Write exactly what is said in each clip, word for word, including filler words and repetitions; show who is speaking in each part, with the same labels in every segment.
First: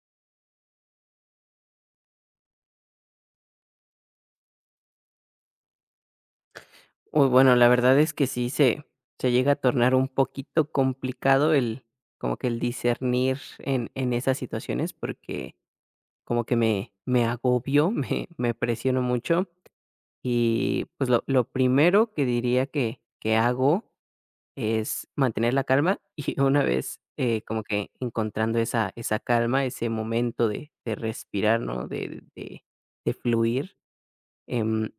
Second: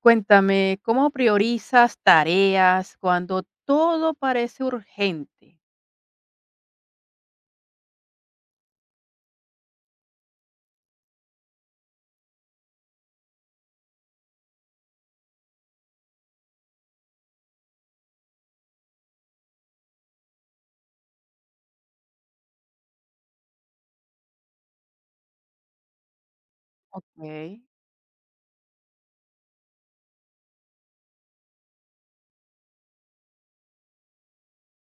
Speaker 1: Cuéntame, ¿cómo priorizas tareas cuando todo parece urgente?
Speaker 2: Uy, bueno, la verdad es que sí se se llega a tornar un poquito complicado el como que el discernir en en esas situaciones, porque como que me me agobio, me me presiono mucho. Y, pues, lo lo primero que diría que que hago es mantener la calma, y una vez, eh, como
Speaker 1: Ok,
Speaker 2: que encontrando esa esa calma, ese momento de de respirar, ¿no? De de de fluir. Em,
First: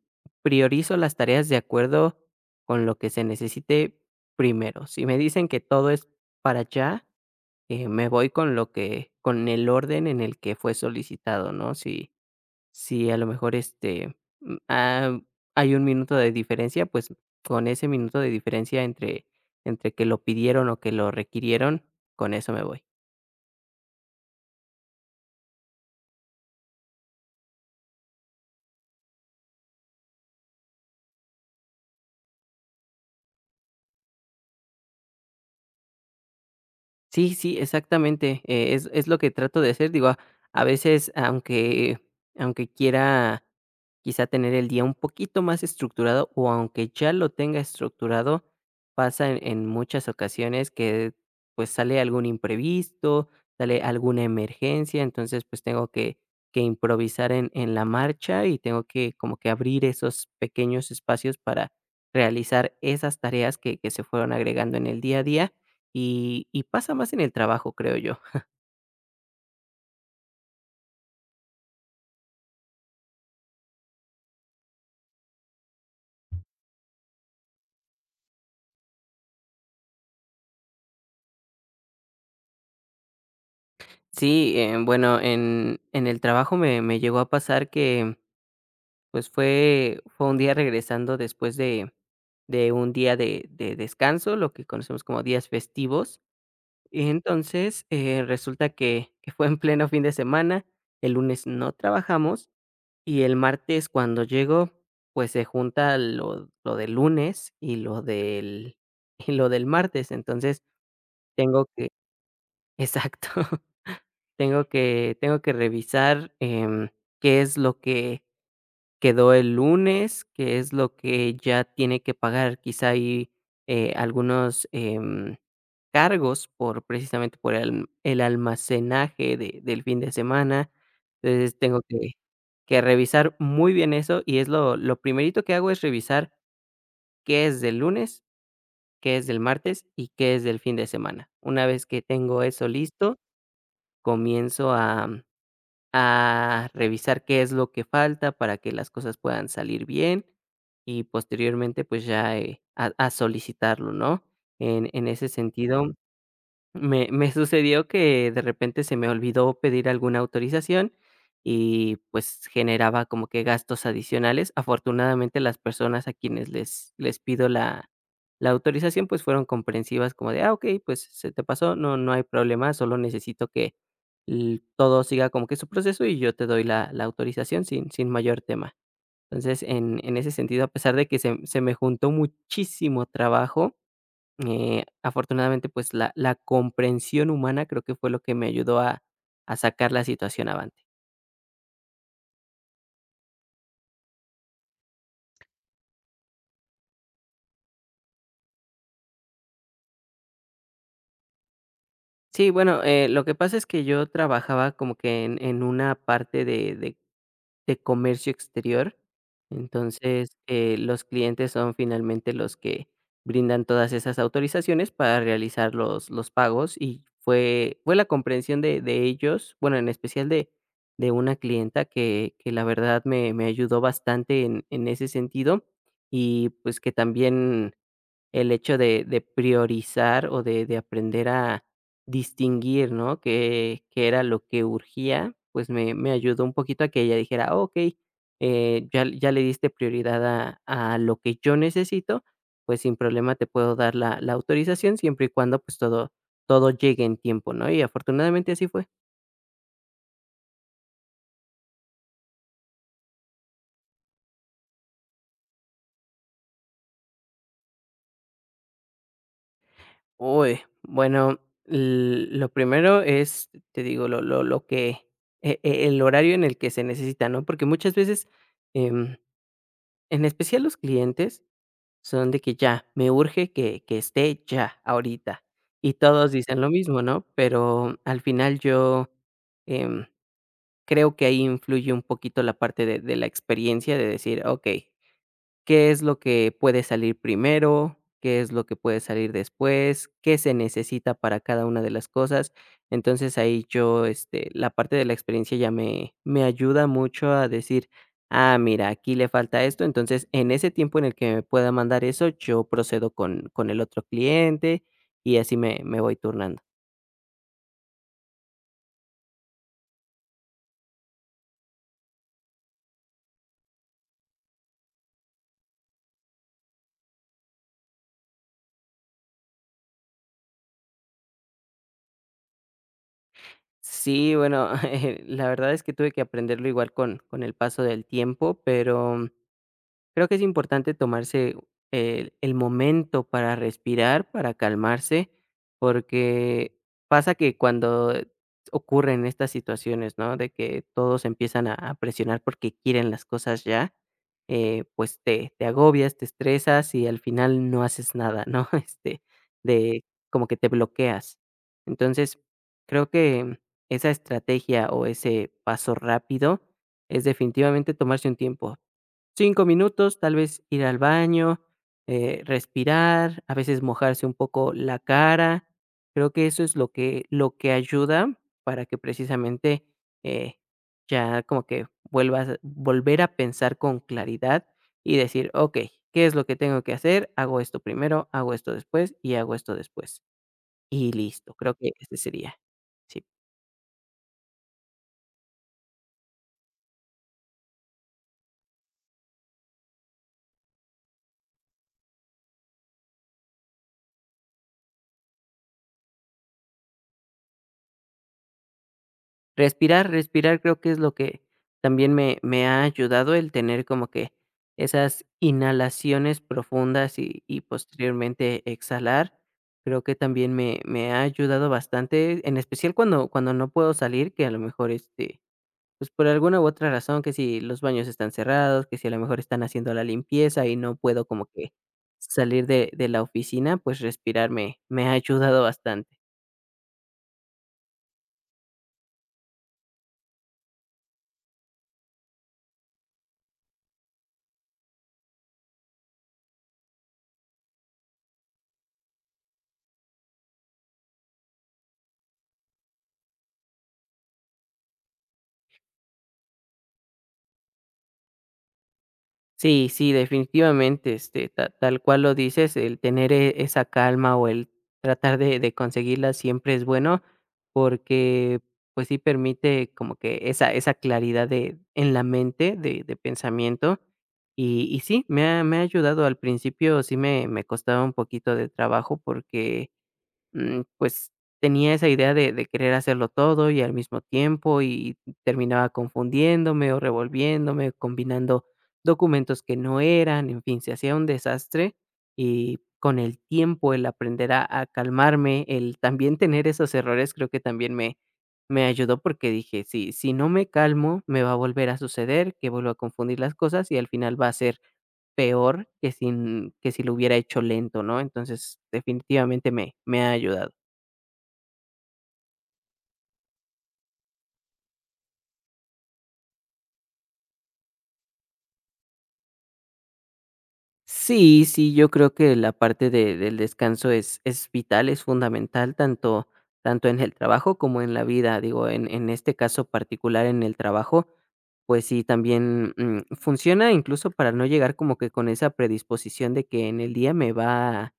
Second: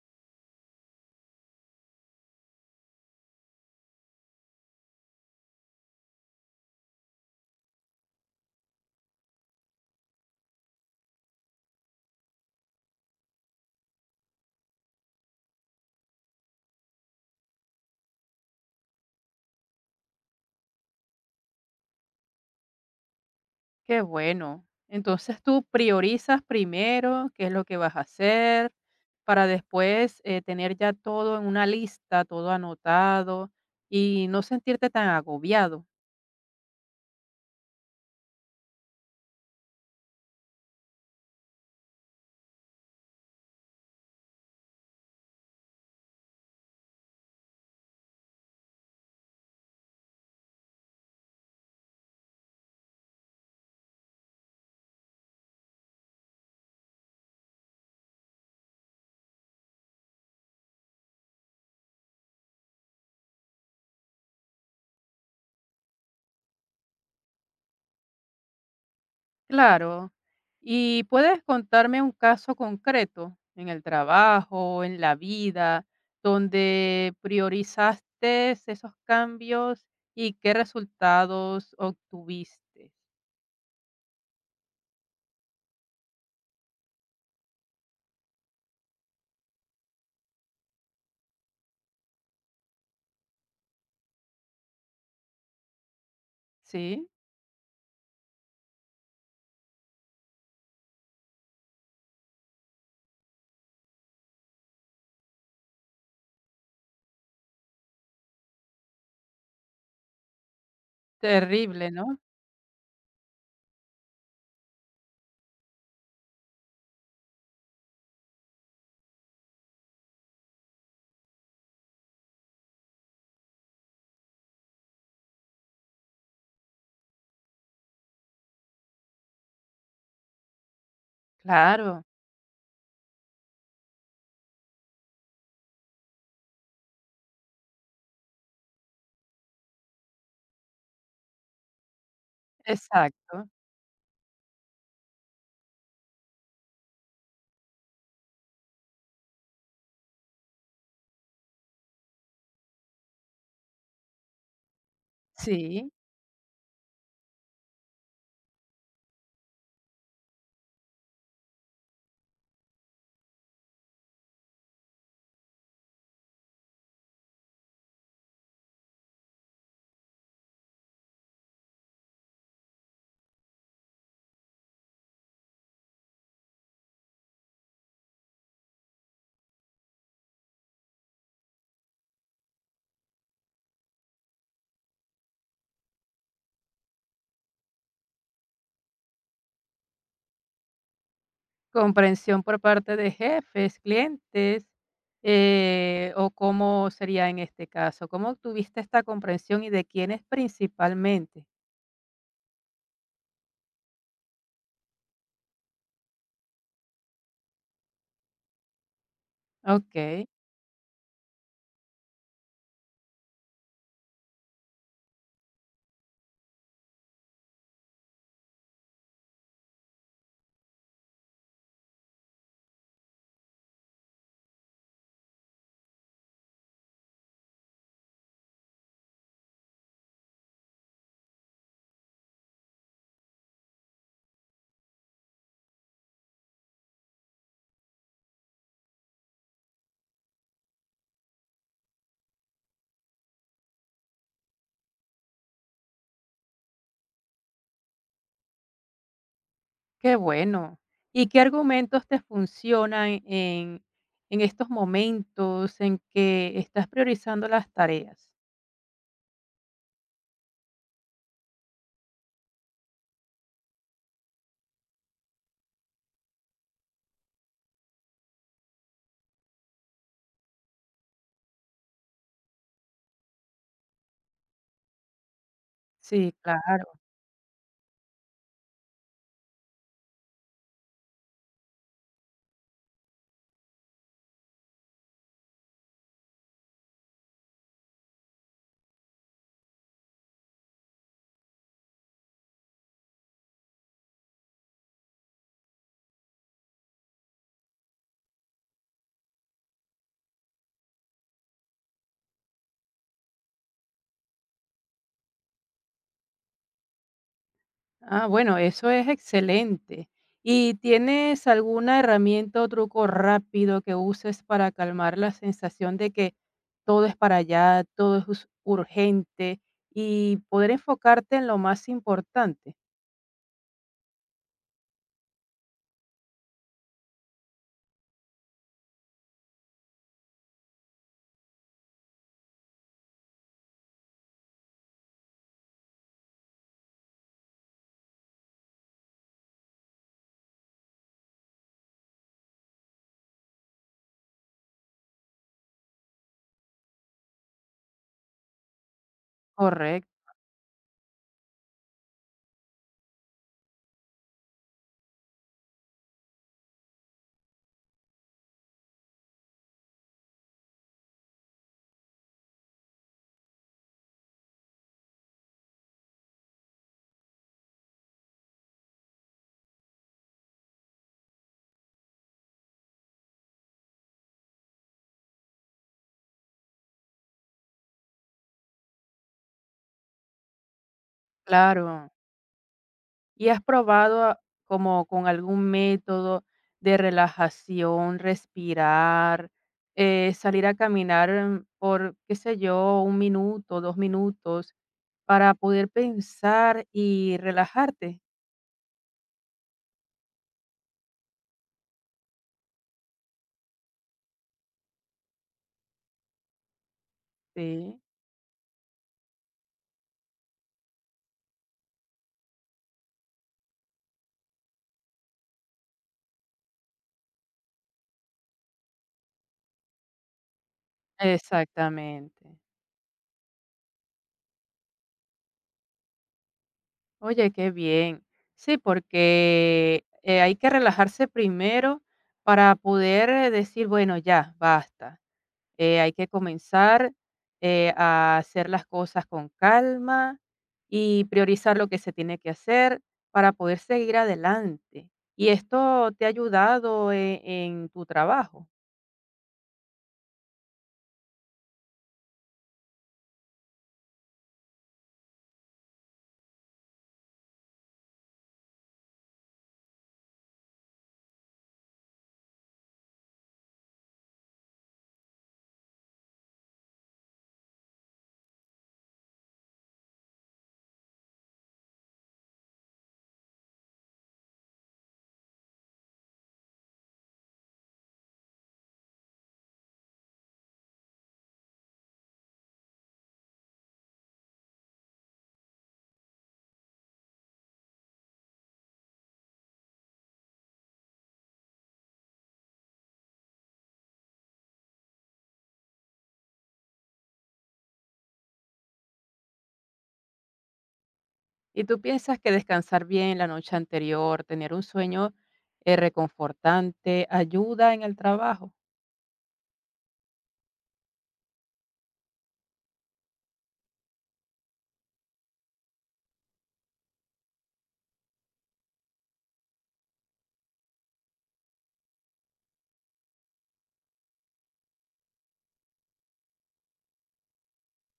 Speaker 2: Priorizo las tareas de acuerdo con lo que se necesite primero. Si me dicen que todo es para allá, eh, me voy con lo que, con el orden en el que fue solicitado, ¿no? Si, si a lo mejor este mm, ah, hay un minuto de diferencia, pues con ese minuto de diferencia entre, entre que lo pidieron o que lo requirieron, con eso me voy.
Speaker 1: qué bueno. Entonces tú priorizas primero qué es lo que vas a hacer para después eh, tener ya todo en una lista, todo anotado y no sentirte tan agobiado.
Speaker 2: Sí, sí, exactamente. eh, es, es lo que trato de hacer. Digo, a a veces, aunque, aunque quiera quizá tener el día un poquito más estructurado o aunque ya lo tenga estructurado, pasa en, en muchas ocasiones que pues sale algún imprevisto, sale alguna emergencia, entonces pues tengo que, que improvisar en, en la marcha y tengo que como que abrir esos pequeños espacios para realizar esas tareas que, que se fueron agregando en el día a día y, y pasa más en el trabajo, creo yo.
Speaker 1: Claro. ¿Y puedes contarme un caso concreto en el trabajo, en la vida, donde priorizaste esos cambios y qué resultados obtuviste?
Speaker 2: Sí, eh, bueno, en, en el trabajo me, me llegó a pasar que pues fue fue un día regresando después de de un día de de descanso, lo que conocemos como días festivos. Y
Speaker 1: Sí,
Speaker 2: entonces, eh, resulta que que fue en pleno fin de semana, el lunes no trabajamos y el martes cuando llego, pues se junta lo lo del lunes y lo del y lo del martes. Entonces, tengo que
Speaker 1: terrible, ¿no?
Speaker 2: exacto, tengo que tengo que revisar, em, qué es lo que quedó el lunes, que es lo que ya tiene que pagar, quizá hay eh, algunos, em, cargos por precisamente por el el almacenaje de del fin de semana. Entonces, tengo
Speaker 1: Claro,
Speaker 2: que que revisar muy bien eso, y es lo lo primerito que hago es revisar qué es del lunes, qué es del martes y qué es del fin de semana. Una vez que tengo eso listo,
Speaker 1: exacto.
Speaker 2: comienzo a a revisar qué es lo que falta para que las cosas puedan salir bien y posteriormente, pues, ya, eh, a a solicitarlo, ¿no? En en ese
Speaker 1: Sí,
Speaker 2: sentido me me sucedió que de repente se me olvidó pedir alguna autorización y, pues, generaba como que gastos adicionales. Afortunadamente, las personas a quienes les les pido la la autorización, pues, fueron comprensivas como de: "Ah, ok pues, se te pasó, no no hay problema, solo necesito que l todo siga como que su proceso y yo te doy la la autorización sin sin mayor tema". Entonces, en en ese sentido, a pesar de que se se me juntó muchísimo trabajo, eh, afortunadamente, pues, la la comprensión humana creo que fue lo que me ayudó a a sacar la situación avante.
Speaker 1: comprensión por parte de jefes, clientes, eh, o cómo sería en este caso, ¿cómo obtuviste esta comprensión y de quiénes principalmente?
Speaker 2: Sí, bueno, eh, lo que pasa es que yo trabajaba como que en en una parte de de de comercio exterior.
Speaker 1: Ok.
Speaker 2: Entonces, eh, los clientes son finalmente los que brindan todas esas autorizaciones para realizar los, los pagos y fue, fue la comprensión de, de ellos, bueno, en especial de, de una clienta que, que la verdad me, me ayudó bastante en, en ese sentido y pues que también el hecho de de priorizar o de de aprender a distinguir, ¿no? Qué qué era lo que urgía, pues me me ayudó un poquito a que ella dijera: "Okey, eh, ya ya le diste prioridad a a lo que yo necesito, pues sin problema te puedo dar la la autorización siempre y cuando, pues, todo todo llegue en tiempo", ¿no? Y afortunadamente así fue.
Speaker 1: Qué bueno. ¿Y qué argumentos te funcionan en, en estos momentos en que estás priorizando las tareas?
Speaker 2: Uy, bueno, l lo primero es, te digo, lo lo lo que e e el horario en el que se necesita, ¿no? Porque muchas veces, em en especial los clientes son de que ya, me urge que que esté ya, ahorita. Y todos
Speaker 1: Sí,
Speaker 2: dicen lo
Speaker 1: claro.
Speaker 2: mismo, ¿no? Pero al final yo, em, creo que ahí influye un poquito la parte de de la experiencia de decir: "Okey, qué es lo que puede salir primero, qué es lo que puede salir después, qué se necesita para cada una de las cosas. Entonces ahí yo, este, la parte de la experiencia ya me, me ayuda mucho a decir, ah, mira, aquí le falta esto. Entonces, en ese tiempo en el que me pueda mandar eso, yo procedo con, con el otro cliente y así me, me voy turnando.
Speaker 1: Ah, bueno, eso es excelente. ¿Y tienes alguna herramienta o truco rápido que uses para calmar la sensación de que todo es para allá, todo es us- urgente y poder enfocarte en lo más importante?
Speaker 2: Sí, bueno, la verdad es que tuve que aprenderlo igual con, con el paso del tiempo, pero creo que es importante tomarse el, el momento para respirar, para calmarse, porque pasa que cuando ocurren estas situaciones, ¿no? De que todos empiezan a, a presionar porque quieren las cosas ya, eh, pues te, te agobias, te estresas y al final no haces nada, ¿no? Este, de
Speaker 1: Correcto,
Speaker 2: como que te bloqueas. Entonces, creo que esa estrategia o ese paso rápido es definitivamente tomarse un tiempo, cinco minutos, tal vez ir al baño, eh, respirar, a veces mojarse un poco la cara. Creo que eso es lo que lo que ayuda para que precisamente, eh, ya como que vuelvas volver a pensar con claridad y decir: "Okey, ¿qué es lo que tengo que hacer? Hago esto primero, hago esto después y hago esto después". Y listo, creo que
Speaker 1: claro.
Speaker 2: ese sería. Sí.
Speaker 1: ¿Y has probado a- como con algún método de relajación, respirar, eh, salir a caminar mm, por, qué sé yo, un minuto, dos minutos, para poder pensar y relajarte?
Speaker 2: Respirar, respirar creo que es lo que también me me ha ayudado el tener como que esas inhalaciones profundas y y
Speaker 1: Sí,
Speaker 2: posteriormente exhalar. Creo que también me me ha ayudado bastante, en especial cuando cuando no puedo salir, que a lo mejor, este, pues, por alguna u otra razón, que si los baños están cerrados, que si a lo mejor están haciendo la limpieza y no puedo como que
Speaker 1: exactamente.
Speaker 2: salir de de la oficina, pues respirar me me ha ayudado bastante.
Speaker 1: Oye, qué bien. Sí, porque eh, hay que relajarse primero para poder, eh, decir, bueno, ya, basta. Eh, hay que comenzar, eh, a hacer las cosas con calma y priorizar lo que se tiene que hacer para poder seguir adelante. ¿Y esto te ha ayudado e- en tu trabajo?
Speaker 2: Sí, sí, definitivamente, este, ta tal cual lo dices, el tener, eh, esa calma o el tratar de de conseguirla siempre es bueno, porque, pues sí permite como que esa esa claridad de en la mente de de pensamiento. Y y sí, me ha me ha ayudado. Al principio sí me me costaba un poquito de trabajo porque, mm, pues tenía esa idea de, de querer hacerlo todo y al mismo tiempo y terminaba confundiéndome o revolviéndome, combinando documentos que no eran, en fin, se hacía un desastre y con el tiempo el aprender a, a calmarme, el también tener esos errores, creo que también me, me ayudó porque dije, si, si no me calmo, me va a volver a suceder, que vuelvo a confundir las cosas y al final va a ser peor que, sin, que si lo hubiera hecho lento, ¿no? Entonces, definitivamente me, me ha ayudado.
Speaker 1: ¿Y tú piensas que descansar bien la noche anterior, tener un sueño, eh, reconfortante, ayuda en el trabajo?
Speaker 2: Sí, sí, yo creo que la parte de del descanso es es vital, es fundamental, tanto tanto en el trabajo como en la vida. Digo, en en este caso particular, en el trabajo, pues sí, también, mm, funciona incluso para no llegar como que con esa predisposición de que en el día me va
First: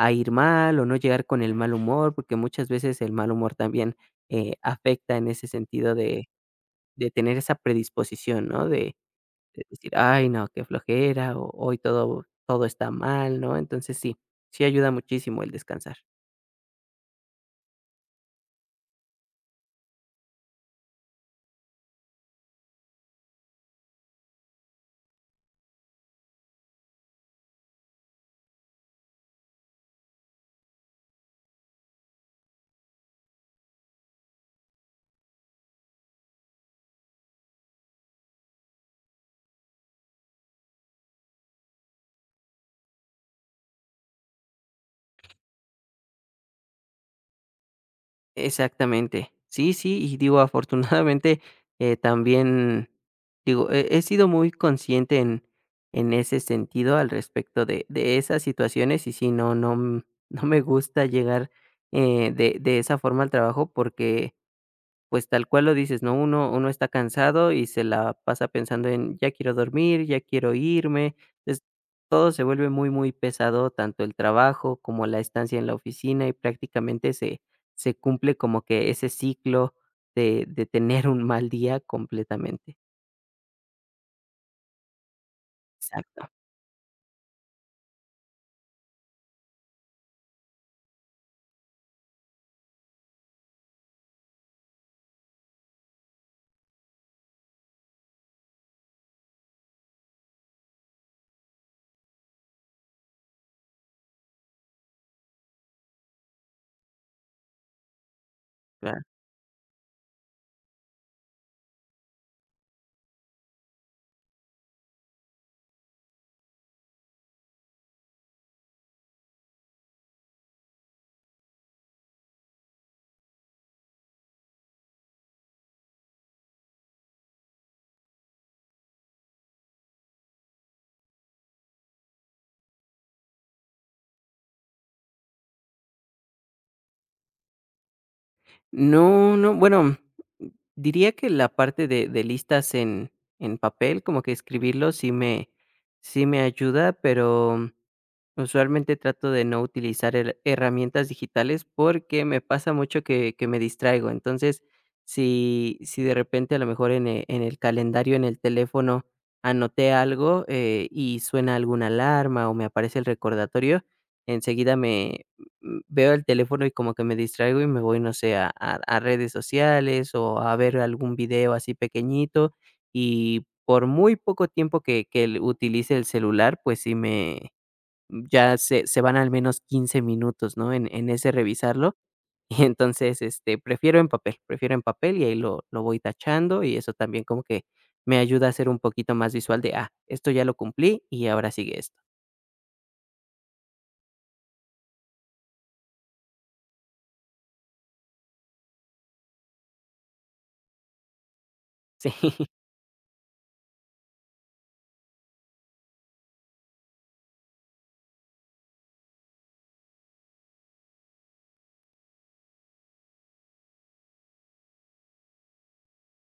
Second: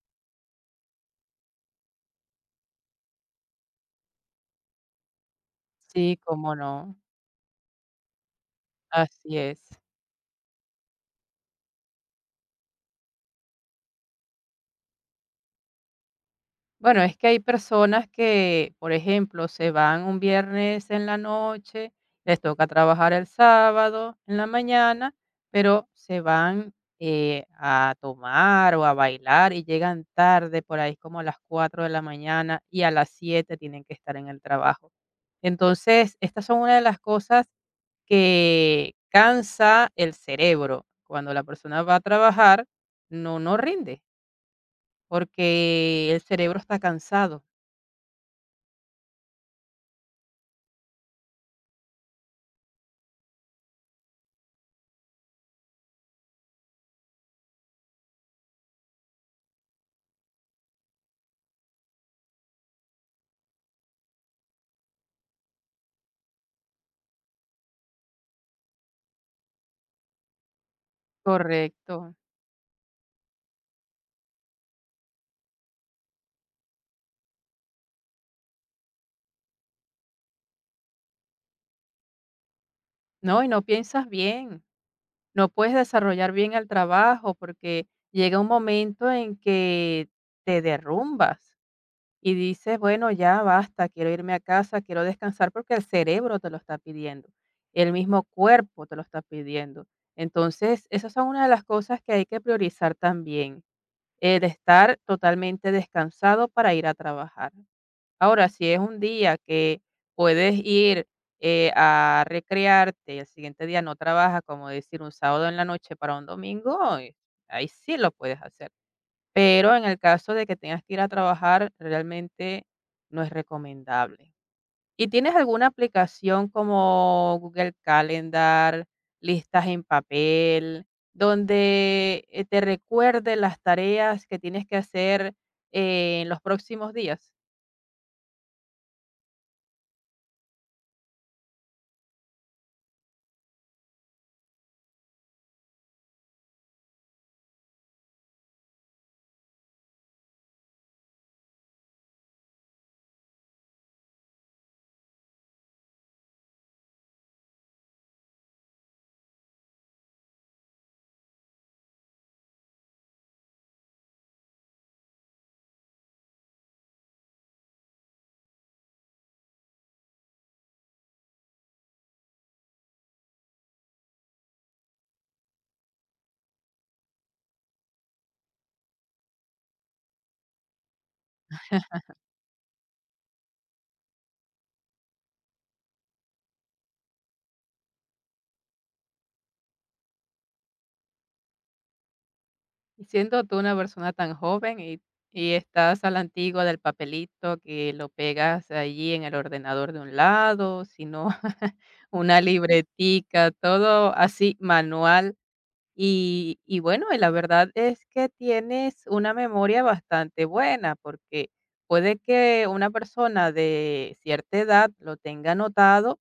Speaker 2: a ir mal, o no llegar con el mal humor, porque muchas veces el mal humor también, eh, afecta en ese sentido
Speaker 1: Sí,
Speaker 2: de
Speaker 1: cómo no.
Speaker 2: de tener esa predisposición, ¿no? De
Speaker 1: Así es.
Speaker 2: es decir, ay, no, qué flojera, o hoy todo todo está mal, ¿no? Entonces sí, sí ayuda muchísimo el descansar.
Speaker 1: Bueno, es que hay personas que, por ejemplo, se van un viernes en la noche, les toca trabajar el sábado en la mañana, pero se van, eh, a tomar o a bailar y llegan tarde, por ahí como a las cuatro de la mañana y a las siete tienen que estar en el trabajo. Entonces, estas son una de las cosas que cansa el cerebro. Cuando la persona va a trabajar, no, no rinde, porque el cerebro está cansado.
Speaker 2: Exactamente. Sí, sí, y digo, afortunadamente, eh, también, digo, he he sido muy consciente en en ese sentido al respecto de de esas situaciones, y sí, no no, mm, no me gusta llegar, eh, de de esa forma al trabajo porque pues, tal cual lo dices, ¿no? Uno uno está cansado y se la pasa pensando en: "Ya quiero dormir, ya quiero irme". Entonces,
Speaker 1: Correcto.
Speaker 2: todo se vuelve muy, muy pesado, tanto el trabajo como la estancia en la oficina, y prácticamente se se cumple como que ese ciclo de de tener un mal día completamente.
Speaker 1: No, y no piensas bien, no puedes
Speaker 2: Exacto,
Speaker 1: desarrollar bien el trabajo porque llega un momento en que te derrumbas y dices, bueno, ya basta, quiero irme a casa, quiero descansar porque el cerebro te lo está pidiendo, el mismo cuerpo te lo está pidiendo. Entonces, esas son una de las cosas que hay que priorizar también, el estar totalmente descansado para ir a trabajar. Ahora, si es un
Speaker 2: claro.
Speaker 1: día que puedes ir, eh, a recrearte y el siguiente día no trabajas, como decir, un sábado en la noche para un domingo, eh, ahí sí lo puedes hacer. Pero en el caso de que tengas que ir a trabajar, realmente no es recomendable. ¿Y tienes alguna aplicación como Google Calendar, listas en papel, donde, eh, te recuerde las tareas que tienes que hacer eh, en los próximos días?
Speaker 2: No, no, bueno, diría que la parte de de listas en en papel, como que escribirlo sí me sí me ayuda, pero usualmente trato de no utilizar her- herramientas digitales porque me pasa mucho que, que me distraigo. Entonces, si, si de repente a lo mejor en e- en el, calendario, en el teléfono, anoté algo eh, y suena alguna alarma o me aparece el recordatorio, enseguida me m- veo el teléfono y como que me distraigo y me voy, no sé, a, a a redes sociales o a ver algún video así pequeñito. Y por muy poco tiempo que, que el- utilice el celular, pues sí me ya se se van al menos quince minutos, ¿no? En en ese revisarlo. Y entonces, este, prefiero en papel, prefiero en papel y ahí lo lo voy tachando y eso también como que me ayuda a ser un poquito más visual de, ah, esto ya lo cumplí y ahora sigue esto.
Speaker 1: Y siendo tú una persona tan joven y, y estás a la antigua del papelito que lo pegas allí en el ordenador de un lado, sino una
Speaker 2: Sí,
Speaker 1: libretica, todo así manual. Y, y bueno, y la verdad es que tienes una memoria bastante buena porque puede que una persona de cierta edad lo tenga anotado,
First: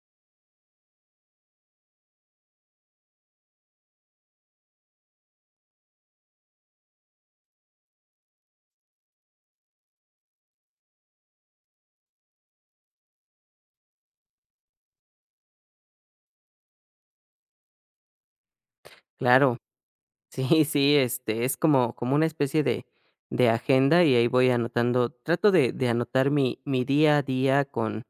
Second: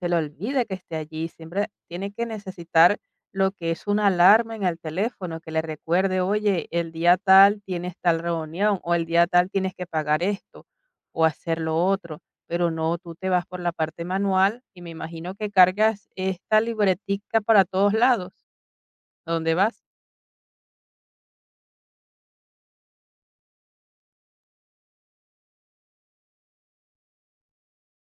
Speaker 1: se le olvide que esté allí, siempre tiene que necesitar lo que es una alarma en el teléfono que le recuerde, oye, el día tal tienes tal reunión o el día tal tienes que pagar esto o hacer lo otro, pero no, tú te vas por la parte manual y me imagino que cargas esta libretica para todos lados. ¿A ¿Dónde
Speaker 2: claro.
Speaker 1: vas?
Speaker 2: Sí, sí, este, es como como una especie de de agenda y ahí voy anotando, trato de de anotar mi mi día a día con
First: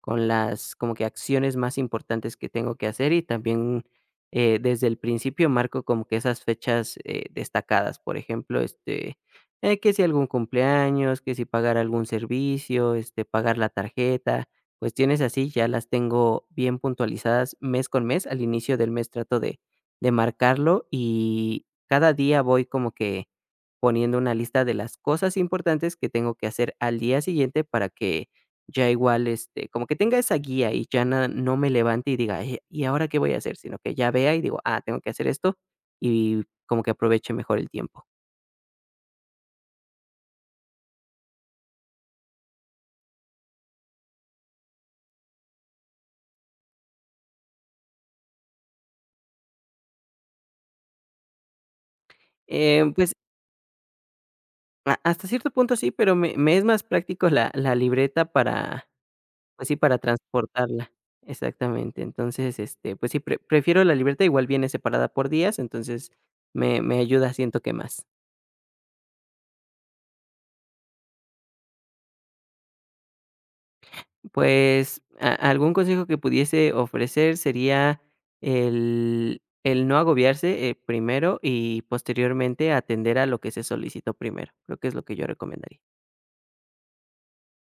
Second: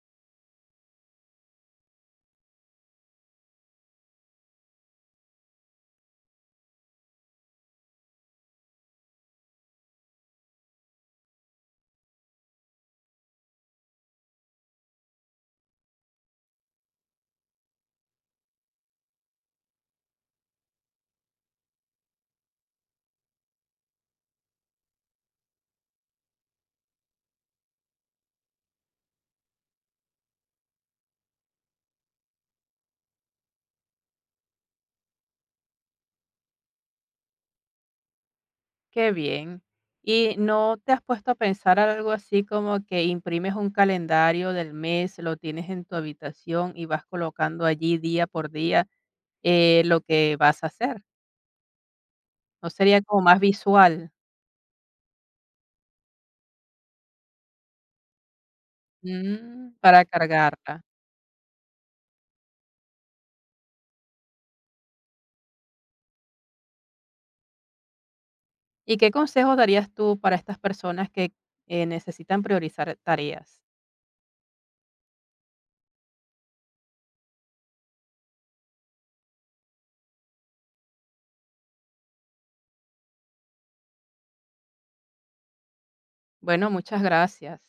Speaker 2: con las como que acciones más importantes que tengo que hacer y también, eh, desde el principio marco como que esas fechas, eh, destacadas, por ejemplo, este, eh, que si algún cumpleaños, que si pagar algún servicio, este, pagar la tarjeta, cuestiones así, ya las tengo bien puntualizadas mes con mes, al inicio del mes trato de de marcarlo y cada día voy como que poniendo una lista de las cosas importantes que tengo que hacer al día siguiente para que ya igual, este, como que tenga esa guía y ya na- no me levante y diga, "Eh, ¿y ahora qué voy a hacer? Sino que ya vea y digo, ah, tengo que hacer esto y como que aproveche mejor el tiempo.
Speaker 1: Qué bien. ¿Y no te has puesto a pensar algo así como que imprimes un calendario del mes, lo tienes en tu habitación y vas colocando allí día por día? Eh, lo que vas a hacer, ¿no
Speaker 2: Eh,
Speaker 1: sería
Speaker 2: pues
Speaker 1: como más visual?
Speaker 2: a- hasta cierto punto sí, pero me, me es más práctico la, la libreta para, pues
Speaker 1: Mm,
Speaker 2: sí, para
Speaker 1: para cargarla.
Speaker 2: transportarla. Exactamente. Entonces, este, pues sí, pre- prefiero la libreta, igual viene separada por días, entonces me, me ayuda, siento que más.
Speaker 1: ¿Y qué consejos darías tú para estas personas que, eh, necesitan priorizar tareas?
Speaker 2: Pues, a algún consejo que pudiese ofrecer sería el el no agobiarse, eh, primero, y posteriormente atender a lo que se solicitó primero. Creo que es lo que yo recomendaría.
Speaker 1: Bueno, muchas gracias.